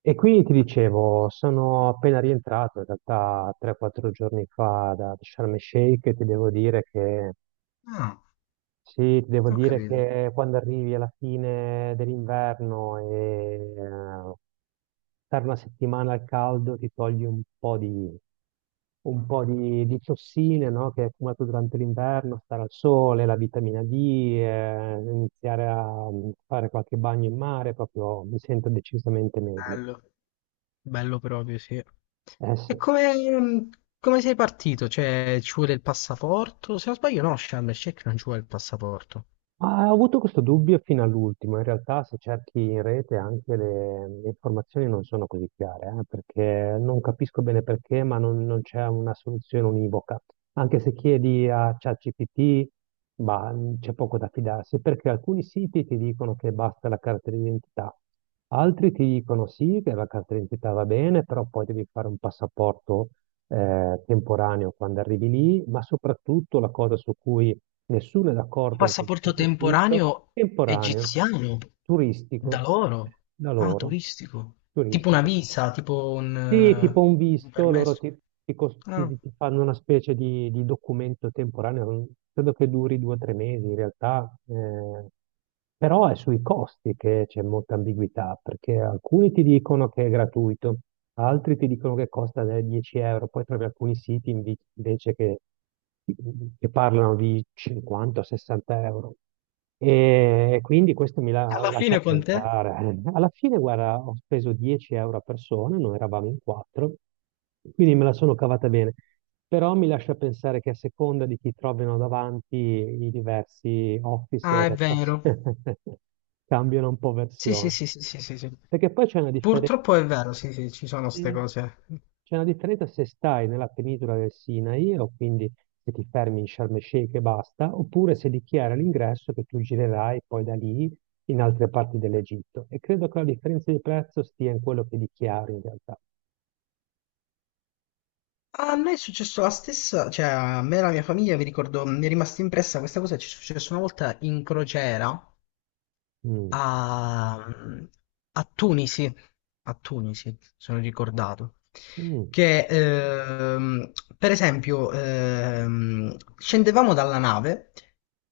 E quindi ti dicevo, sono appena rientrato in realtà 3-4 giorni fa da Sharm el Sheikh e ti devo dire che Ah, sì, ti devo ho dire capito. che quando arrivi alla fine dell'inverno e stare una settimana al caldo ti togli un po' di tossine, no, che hai accumulato durante l'inverno, stare al sole, la vitamina D, iniziare a fare qualche bagno in mare, proprio mi sento decisamente meglio. Bello, bello proprio, sì. E Eh sì. come sei partito? Cioè, ci vuole il passaporto? Se non sbaglio, no, Sharm el Sheikh non ci vuole il passaporto. Ma ho avuto questo dubbio fino all'ultimo, in realtà se cerchi in rete anche le informazioni non sono così chiare, perché non capisco bene perché, ma non c'è una soluzione univoca. Anche se chiedi a ChatGPT, bah, c'è poco da fidarsi, perché alcuni siti ti dicono che basta la carta d'identità, altri ti dicono sì, che la carta d'identità va bene, però poi devi fare un passaporto temporaneo quando arrivi lì, ma soprattutto la cosa su cui nessuno è Un d'accordo in passaporto qualsiasi sito, temporaneo temporaneo, egiziano? Da turistico, loro? da Ah, loro, turistico. Tipo una turistico. visa, tipo un, Sì, tipo un eh, un visto, loro permesso. ti, ti cos- Ah, ti- ti fanno una specie di documento temporaneo, credo che duri due o tre mesi in realtà, però è sui costi che c'è molta ambiguità, perché alcuni ti dicono che è gratuito, altri ti dicono che costa 10 euro, poi trovi alcuni siti invece che parlano di 50-60 euro. E quindi questo mi la- alla lascia fine con te? pensare. Alla fine, guarda, ho speso 10 euro a persona, noi eravamo in quattro, quindi me la sono cavata bene. Però mi lascia pensare che a seconda di chi trovano davanti i diversi Ah, è officer vero. cambiano un po' Sì, sì, versione. sì, sì, sì, sì, sì. Perché poi c'è una differenza, Purtroppo è vero, sì, sì, ci sono queste eh, cose. c'è una differenza se stai nella penisola del Sinai, o quindi se ti fermi in Sharm el Sheikh e basta, oppure se dichiara all'ingresso che tu girerai poi da lì in altre parti dell'Egitto. E credo che la differenza di prezzo stia in quello che dichiari in realtà. A me è successo la stessa, cioè a me e la mia famiglia, mi ricordo, mi è rimasta impressa questa cosa, ci è successo una volta in crociera, Mm, a, mh, a Tunisi, a Tunisi, sono ricordato, mm, che per esempio scendevamo dalla nave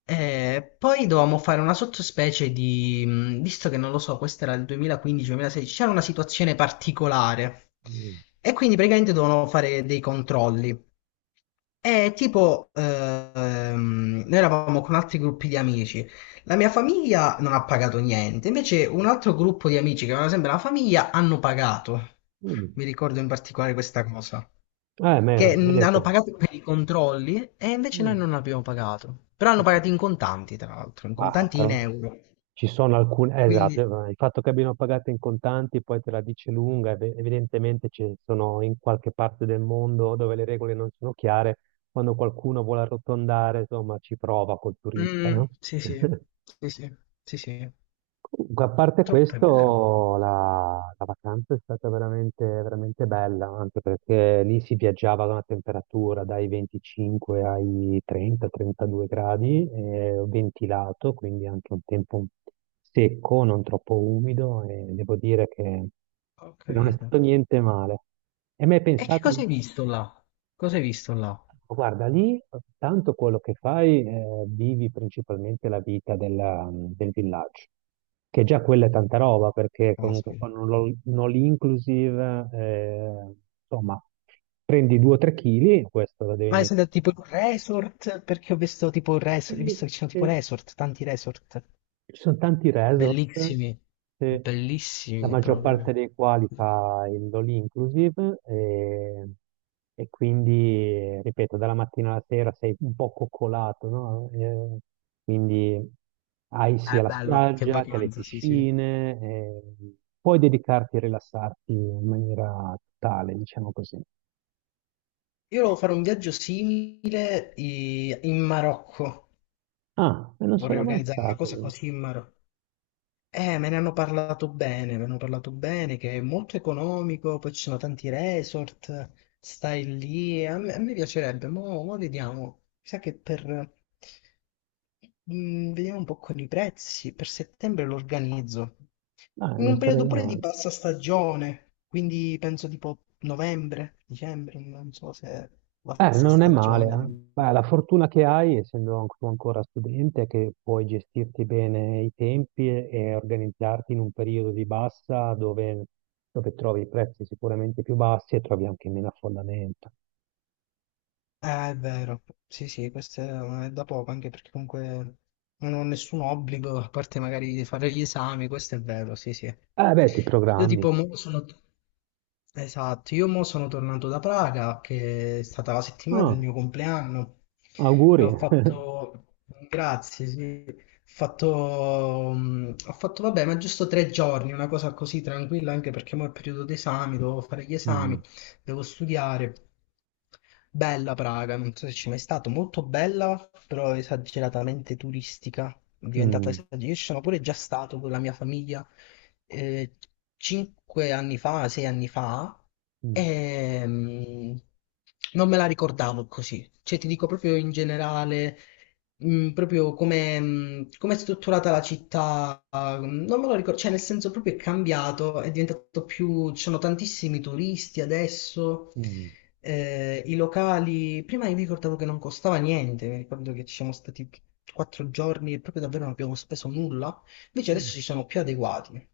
e poi dovevamo fare una sottospecie di visto che non lo so, questo era il 2015-2016, c'era una situazione particolare mm, e quindi praticamente dovevamo fare dei controlli. E tipo, noi eravamo con altri gruppi di amici, la mia famiglia non ha pagato niente, invece un altro gruppo di amici che avevano sempre la famiglia hanno pagato. mm. Mi ricordo in particolare questa cosa, Ma che si vede hanno qua. pagato per i controlli e invece Mm, noi non abbiamo pagato. Però ma hanno sì. pagato in contanti, tra l'altro, in Bah, contanti in però. euro. Ci sono alcune, Quindi, esatto, il fatto che abbiano pagato in contanti poi te la dice lunga, evidentemente ci sono in qualche parte del mondo dove le regole non sono chiare, quando qualcuno vuole arrotondare, insomma, ci prova col turista, no? sì, sì, sì, sì, sì, sì, Comunque, a parte troppo è vero. questo, la vacanza è stata veramente, veramente bella, anche perché lì si viaggiava ad una temperatura dai 25 ai 30-32 gradi, ventilato, quindi anche un tempo secco, non troppo umido, e devo dire che Ho che non è capito. stato niente male. E mi hai E che pensato di... cosa hai visto là? Cosa hai visto là? Guarda, lì tanto quello che fai, vivi principalmente la vita del villaggio, che già quella è tanta roba, perché comunque Caspita. con un un all-inclusive, insomma, prendi 2-3 kg, questo lo devi Ma è mettere. stato tipo in un resort, perché ho visto tipo un resort, visto che ci sono tipo Sì, resort, tanti resort, ci sono tanti resort, bellissimi, eh, la bellissimi maggior parte proprio. dei quali fa il all inclusive e quindi, ripeto, dalla mattina alla sera sei un po' coccolato, no? Quindi hai sia Ah, la bello, che spiaggia che le vacanza, sì, sì. Io piscine, puoi dedicarti e rilassarti in maniera totale, diciamo così. volevo fare un viaggio simile in Marocco, Ah, e non vorrei sono mai organizzare una stato cosa lì. così in Marocco. Me ne hanno parlato bene, me ne hanno parlato bene, che è molto economico, poi ci sono tanti resort, stai lì, a me piacerebbe, mo vediamo, mi sa che per, vediamo un po' con i prezzi, per settembre lo organizzo, Ah, in non un sarebbe periodo pure di male. bassa stagione, quindi penso tipo novembre, dicembre, non so se è bassa Non è male, stagione. eh. Beh, la fortuna che hai, essendo tu ancora studente, è che puoi gestirti bene i tempi e organizzarti in un periodo di bassa dove trovi i prezzi sicuramente più bassi e trovi anche meno affollamento. È vero. Sì, sì, questo è da poco, anche perché comunque non ho nessun obbligo, a parte magari di fare gli esami, questo è vero, sì, sì. Beh, ti Io programmi. tipo mo sono. Esatto, io mo sono tornato da Praga, che è stata la settimana del Ah, mio compleanno, e auguri. ho fatto. Grazie, sì. Ho fatto, vabbè, ma giusto 3 giorni, una cosa così tranquilla, anche perché mo è periodo d'esami, dovevo fare gli esami, Mm, devo studiare. Bella Praga, non so se ci è mai stato, molto bella, però esageratamente turistica, diventata mm, esagerata. Io ci sono pure già stato con la mia famiglia, eh, 5 anni fa, 6 anni fa, e non me la ricordavo così. Cioè, ti dico proprio in generale, proprio come è strutturata la città non me lo ricordo, cioè nel senso proprio è cambiato, è diventato più, ci sono tantissimi turisti adesso, mm, i locali, prima io mi ricordavo che non costava niente, mi ricordo che ci siamo stati 4 giorni e proprio davvero non abbiamo speso nulla, invece adesso mm. si sono più adeguati,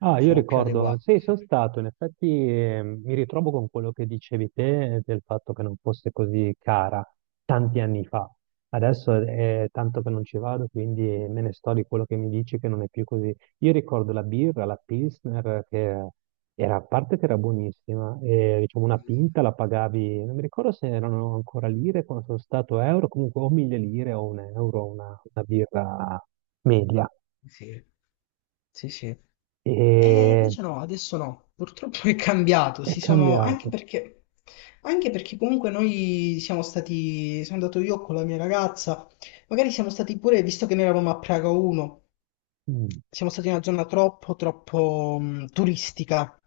Ah, io sono più ricordo, adeguati. sì, sono stato, in effetti mi ritrovo con quello che dicevi te del fatto che non fosse così cara tanti anni fa. Adesso è tanto che non ci vado, quindi me ne sto di quello che mi dici che non è più così. Io ricordo la birra, la Pilsner, che era, a parte che era buonissima, e, diciamo una pinta la pagavi, non mi ricordo se erano ancora lire, quando sono stato euro, comunque o mille lire o un euro, una birra media. Sì, sì, sì. E E invece no, adesso no, purtroppo è cambiato, è si sono, anche cambiato. perché, anche perché comunque noi siamo stati, sono andato io con la mia ragazza, magari siamo stati pure, visto che noi eravamo a Praga 1, Mm. siamo stati in una zona troppo, troppo turistica,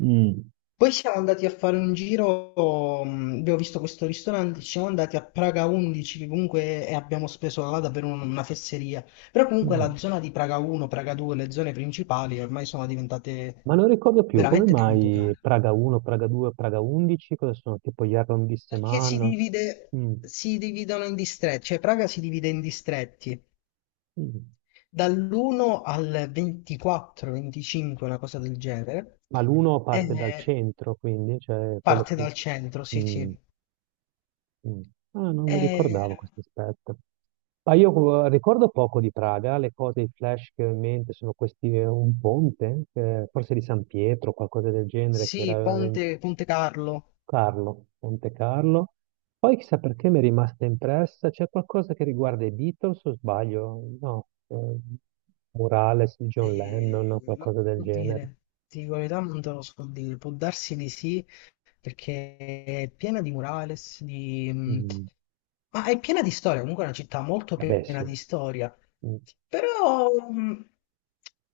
Mm. poi siamo andati a fare un giro, abbiamo visto questo ristorante, ci siamo andati a Praga 11, che comunque abbiamo speso là davvero una fesseria. Però comunque Mm. la zona di Praga 1, Praga 2, le zone principali ormai sono diventate Ma non ricordo più, come veramente tanto mai care. Praga 1, Praga 2, Praga 11, cosa sono? Tipo gli Perché si arrondissement? divide, Mm, si dividono in distretti, cioè Praga si divide in distretti mm. dall'1 al 24, 25, una cosa del genere. Ma l'uno parte dal E centro, quindi, cioè quello parte più... dal centro, sì, Mm, sì. mm. Ah, non mi ricordavo E questo aspetto. Ma io ricordo poco di Praga, le cose, i flash che ho in mente sono questi, un ponte, forse di San Pietro, qualcosa del genere, che era sì, veramente Ponte Carlo. Carlo, Monte Carlo. Poi chissà perché mi è rimasta impressa, c'è qualcosa che riguarda i Beatles o sbaglio? No, murales di John Lennon o Non qualcosa ti del so genere. dire, ti dico la verità, non te lo so dire. Può darsi di sì, perché è piena di murales, Mm, ma è piena di storia. Comunque è una città molto vabbè piena sì. di storia. Mm. Però, mm,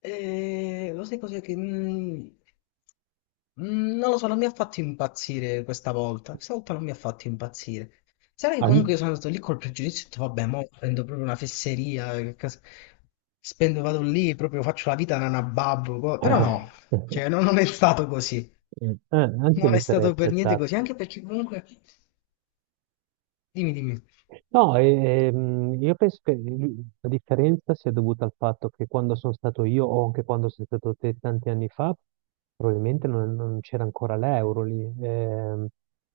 eh, lo sai cos'è che. Non lo so, non mi ha fatto impazzire questa volta. Questa volta non mi ha fatto impazzire. Sarà che comunque An- io sono andato lì col pregiudizio, ho detto, vabbè, mo prendo proprio una fesseria, che spendo, vado lì, proprio faccio la vita nana babbo, però no, cioè non è stato così, anche io non è mi sarei stato per niente aspettato. così, anche perché comunque, dimmi, dimmi, No, io penso che la differenza sia dovuta al fatto che quando sono stato io o anche quando sei stato te tanti anni fa, probabilmente non c'era ancora l'euro lì. Ehm,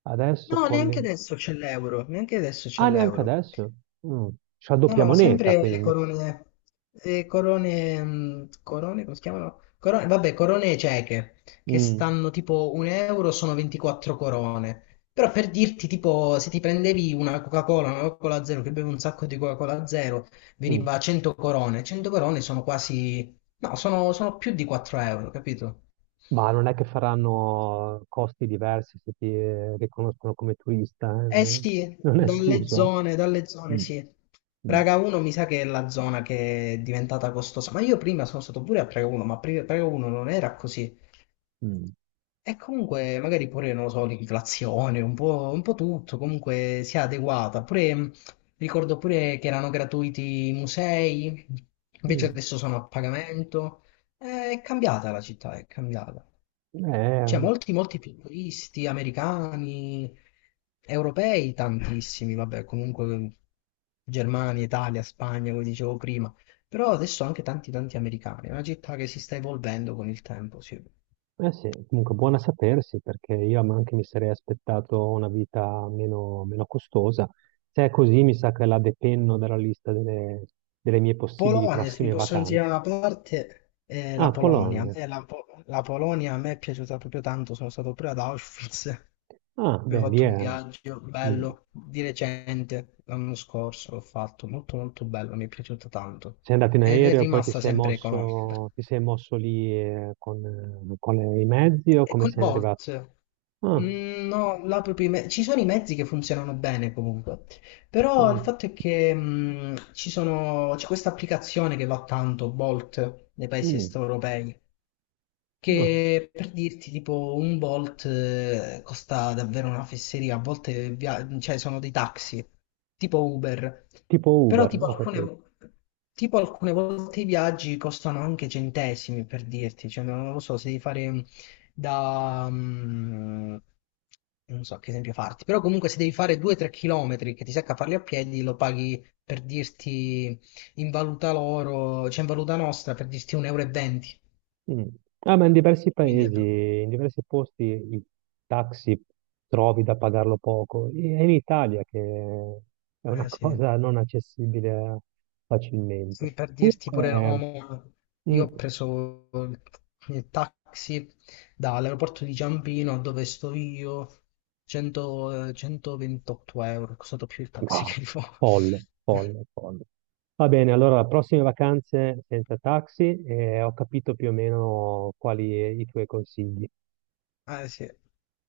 adesso no, con neanche le... adesso c'è l'euro, neanche adesso c'è Ah, neanche l'euro. adesso? Mm. C'è la No, doppia no, moneta, sempre quindi. Le corone, corone, come si chiamano? Corone, vabbè, corone cieche, che Mm, stanno tipo un euro, sono 24 corone. Però per dirti, tipo, se ti prendevi una Coca-Cola zero, che bevi un sacco di Coca-Cola zero, mm. veniva a 100 corone. 100 corone sono quasi. No, sono più di 4 euro, capito? Ma non è che faranno costi diversi se ti riconoscono come turista, Eh eh? sì, Non è escluso, dalle eh? zone Mm, sì. mm, Praga 1 mi sa che è la zona che è diventata costosa, ma io prima sono stato pure a Praga 1, ma Praga 1 non era così. mm, E comunque magari pure, non lo so, l'inflazione, un po' tutto, comunque si è adeguata. Pure, ricordo pure che erano gratuiti i musei, invece adesso sono a pagamento. È cambiata la città, è cambiata. mm. Cioè, molti, molti futuristi americani, europei, tantissimi, vabbè, comunque Germania, Italia, Spagna, come dicevo prima, però adesso anche tanti, tanti americani. È una città che si sta evolvendo con il tempo, sì. Eh sì, comunque buona sapersi perché io anche mi sarei aspettato una vita meno, meno costosa. Se è così, mi sa che la depenno dalla lista delle mie possibili Polonia, se ti prossime possono vacanze. tirare una parte, è la Ah, Polonia. A Polonia. me la Polonia a me è piaciuta proprio tanto, sono stato pure ad Auschwitz, Ah, beh, abbiamo lì fatto è... un viaggio mm, bello, di recente, l'anno scorso l'ho fatto, molto molto bello, mi è piaciuta tanto. Sei andato in Ed è aereo e poi ti rimasta sei sempre economica. mosso, ti sei mosso lì con i mezzi o come Con sei arrivato? Bolt. Ah, No, là proprio ci sono i mezzi che funzionano bene comunque, però il mm, fatto è che c'è questa applicazione che va tanto, Bolt, nei paesi est mm, europei, ah, che per dirti, tipo, un Bolt costa davvero una fesseria, a volte cioè, sono dei taxi, tipo Uber, tipo però Uber, tipo ho capito. alcune, tipo alcune volte i viaggi costano anche centesimi, per dirti, cioè, non lo so, se devi fare da... mm, non so che esempio farti, però comunque se devi fare 2-3 chilometri che ti secca farli a piedi, lo paghi per dirti in valuta loro, cioè in valuta nostra, per dirti 1,20 euro, e venti, Mm. Ah, ma in diversi quindi è proprio. paesi, in diversi posti i taxi trovi da pagarlo poco. È in Italia che è una Eh sì, cosa non accessibile sì, facilmente. per dirti pure Comunque, Roma, mm, io ho preso il taxi dall'aeroporto di Ciampino a dove sto io, 100, 128 euro, è costato più il taxi ah, che il volo. folle, folle, folle. Va bene, allora prossime vacanze senza taxi e ho capito più o meno quali i tuoi consigli. Eh sì,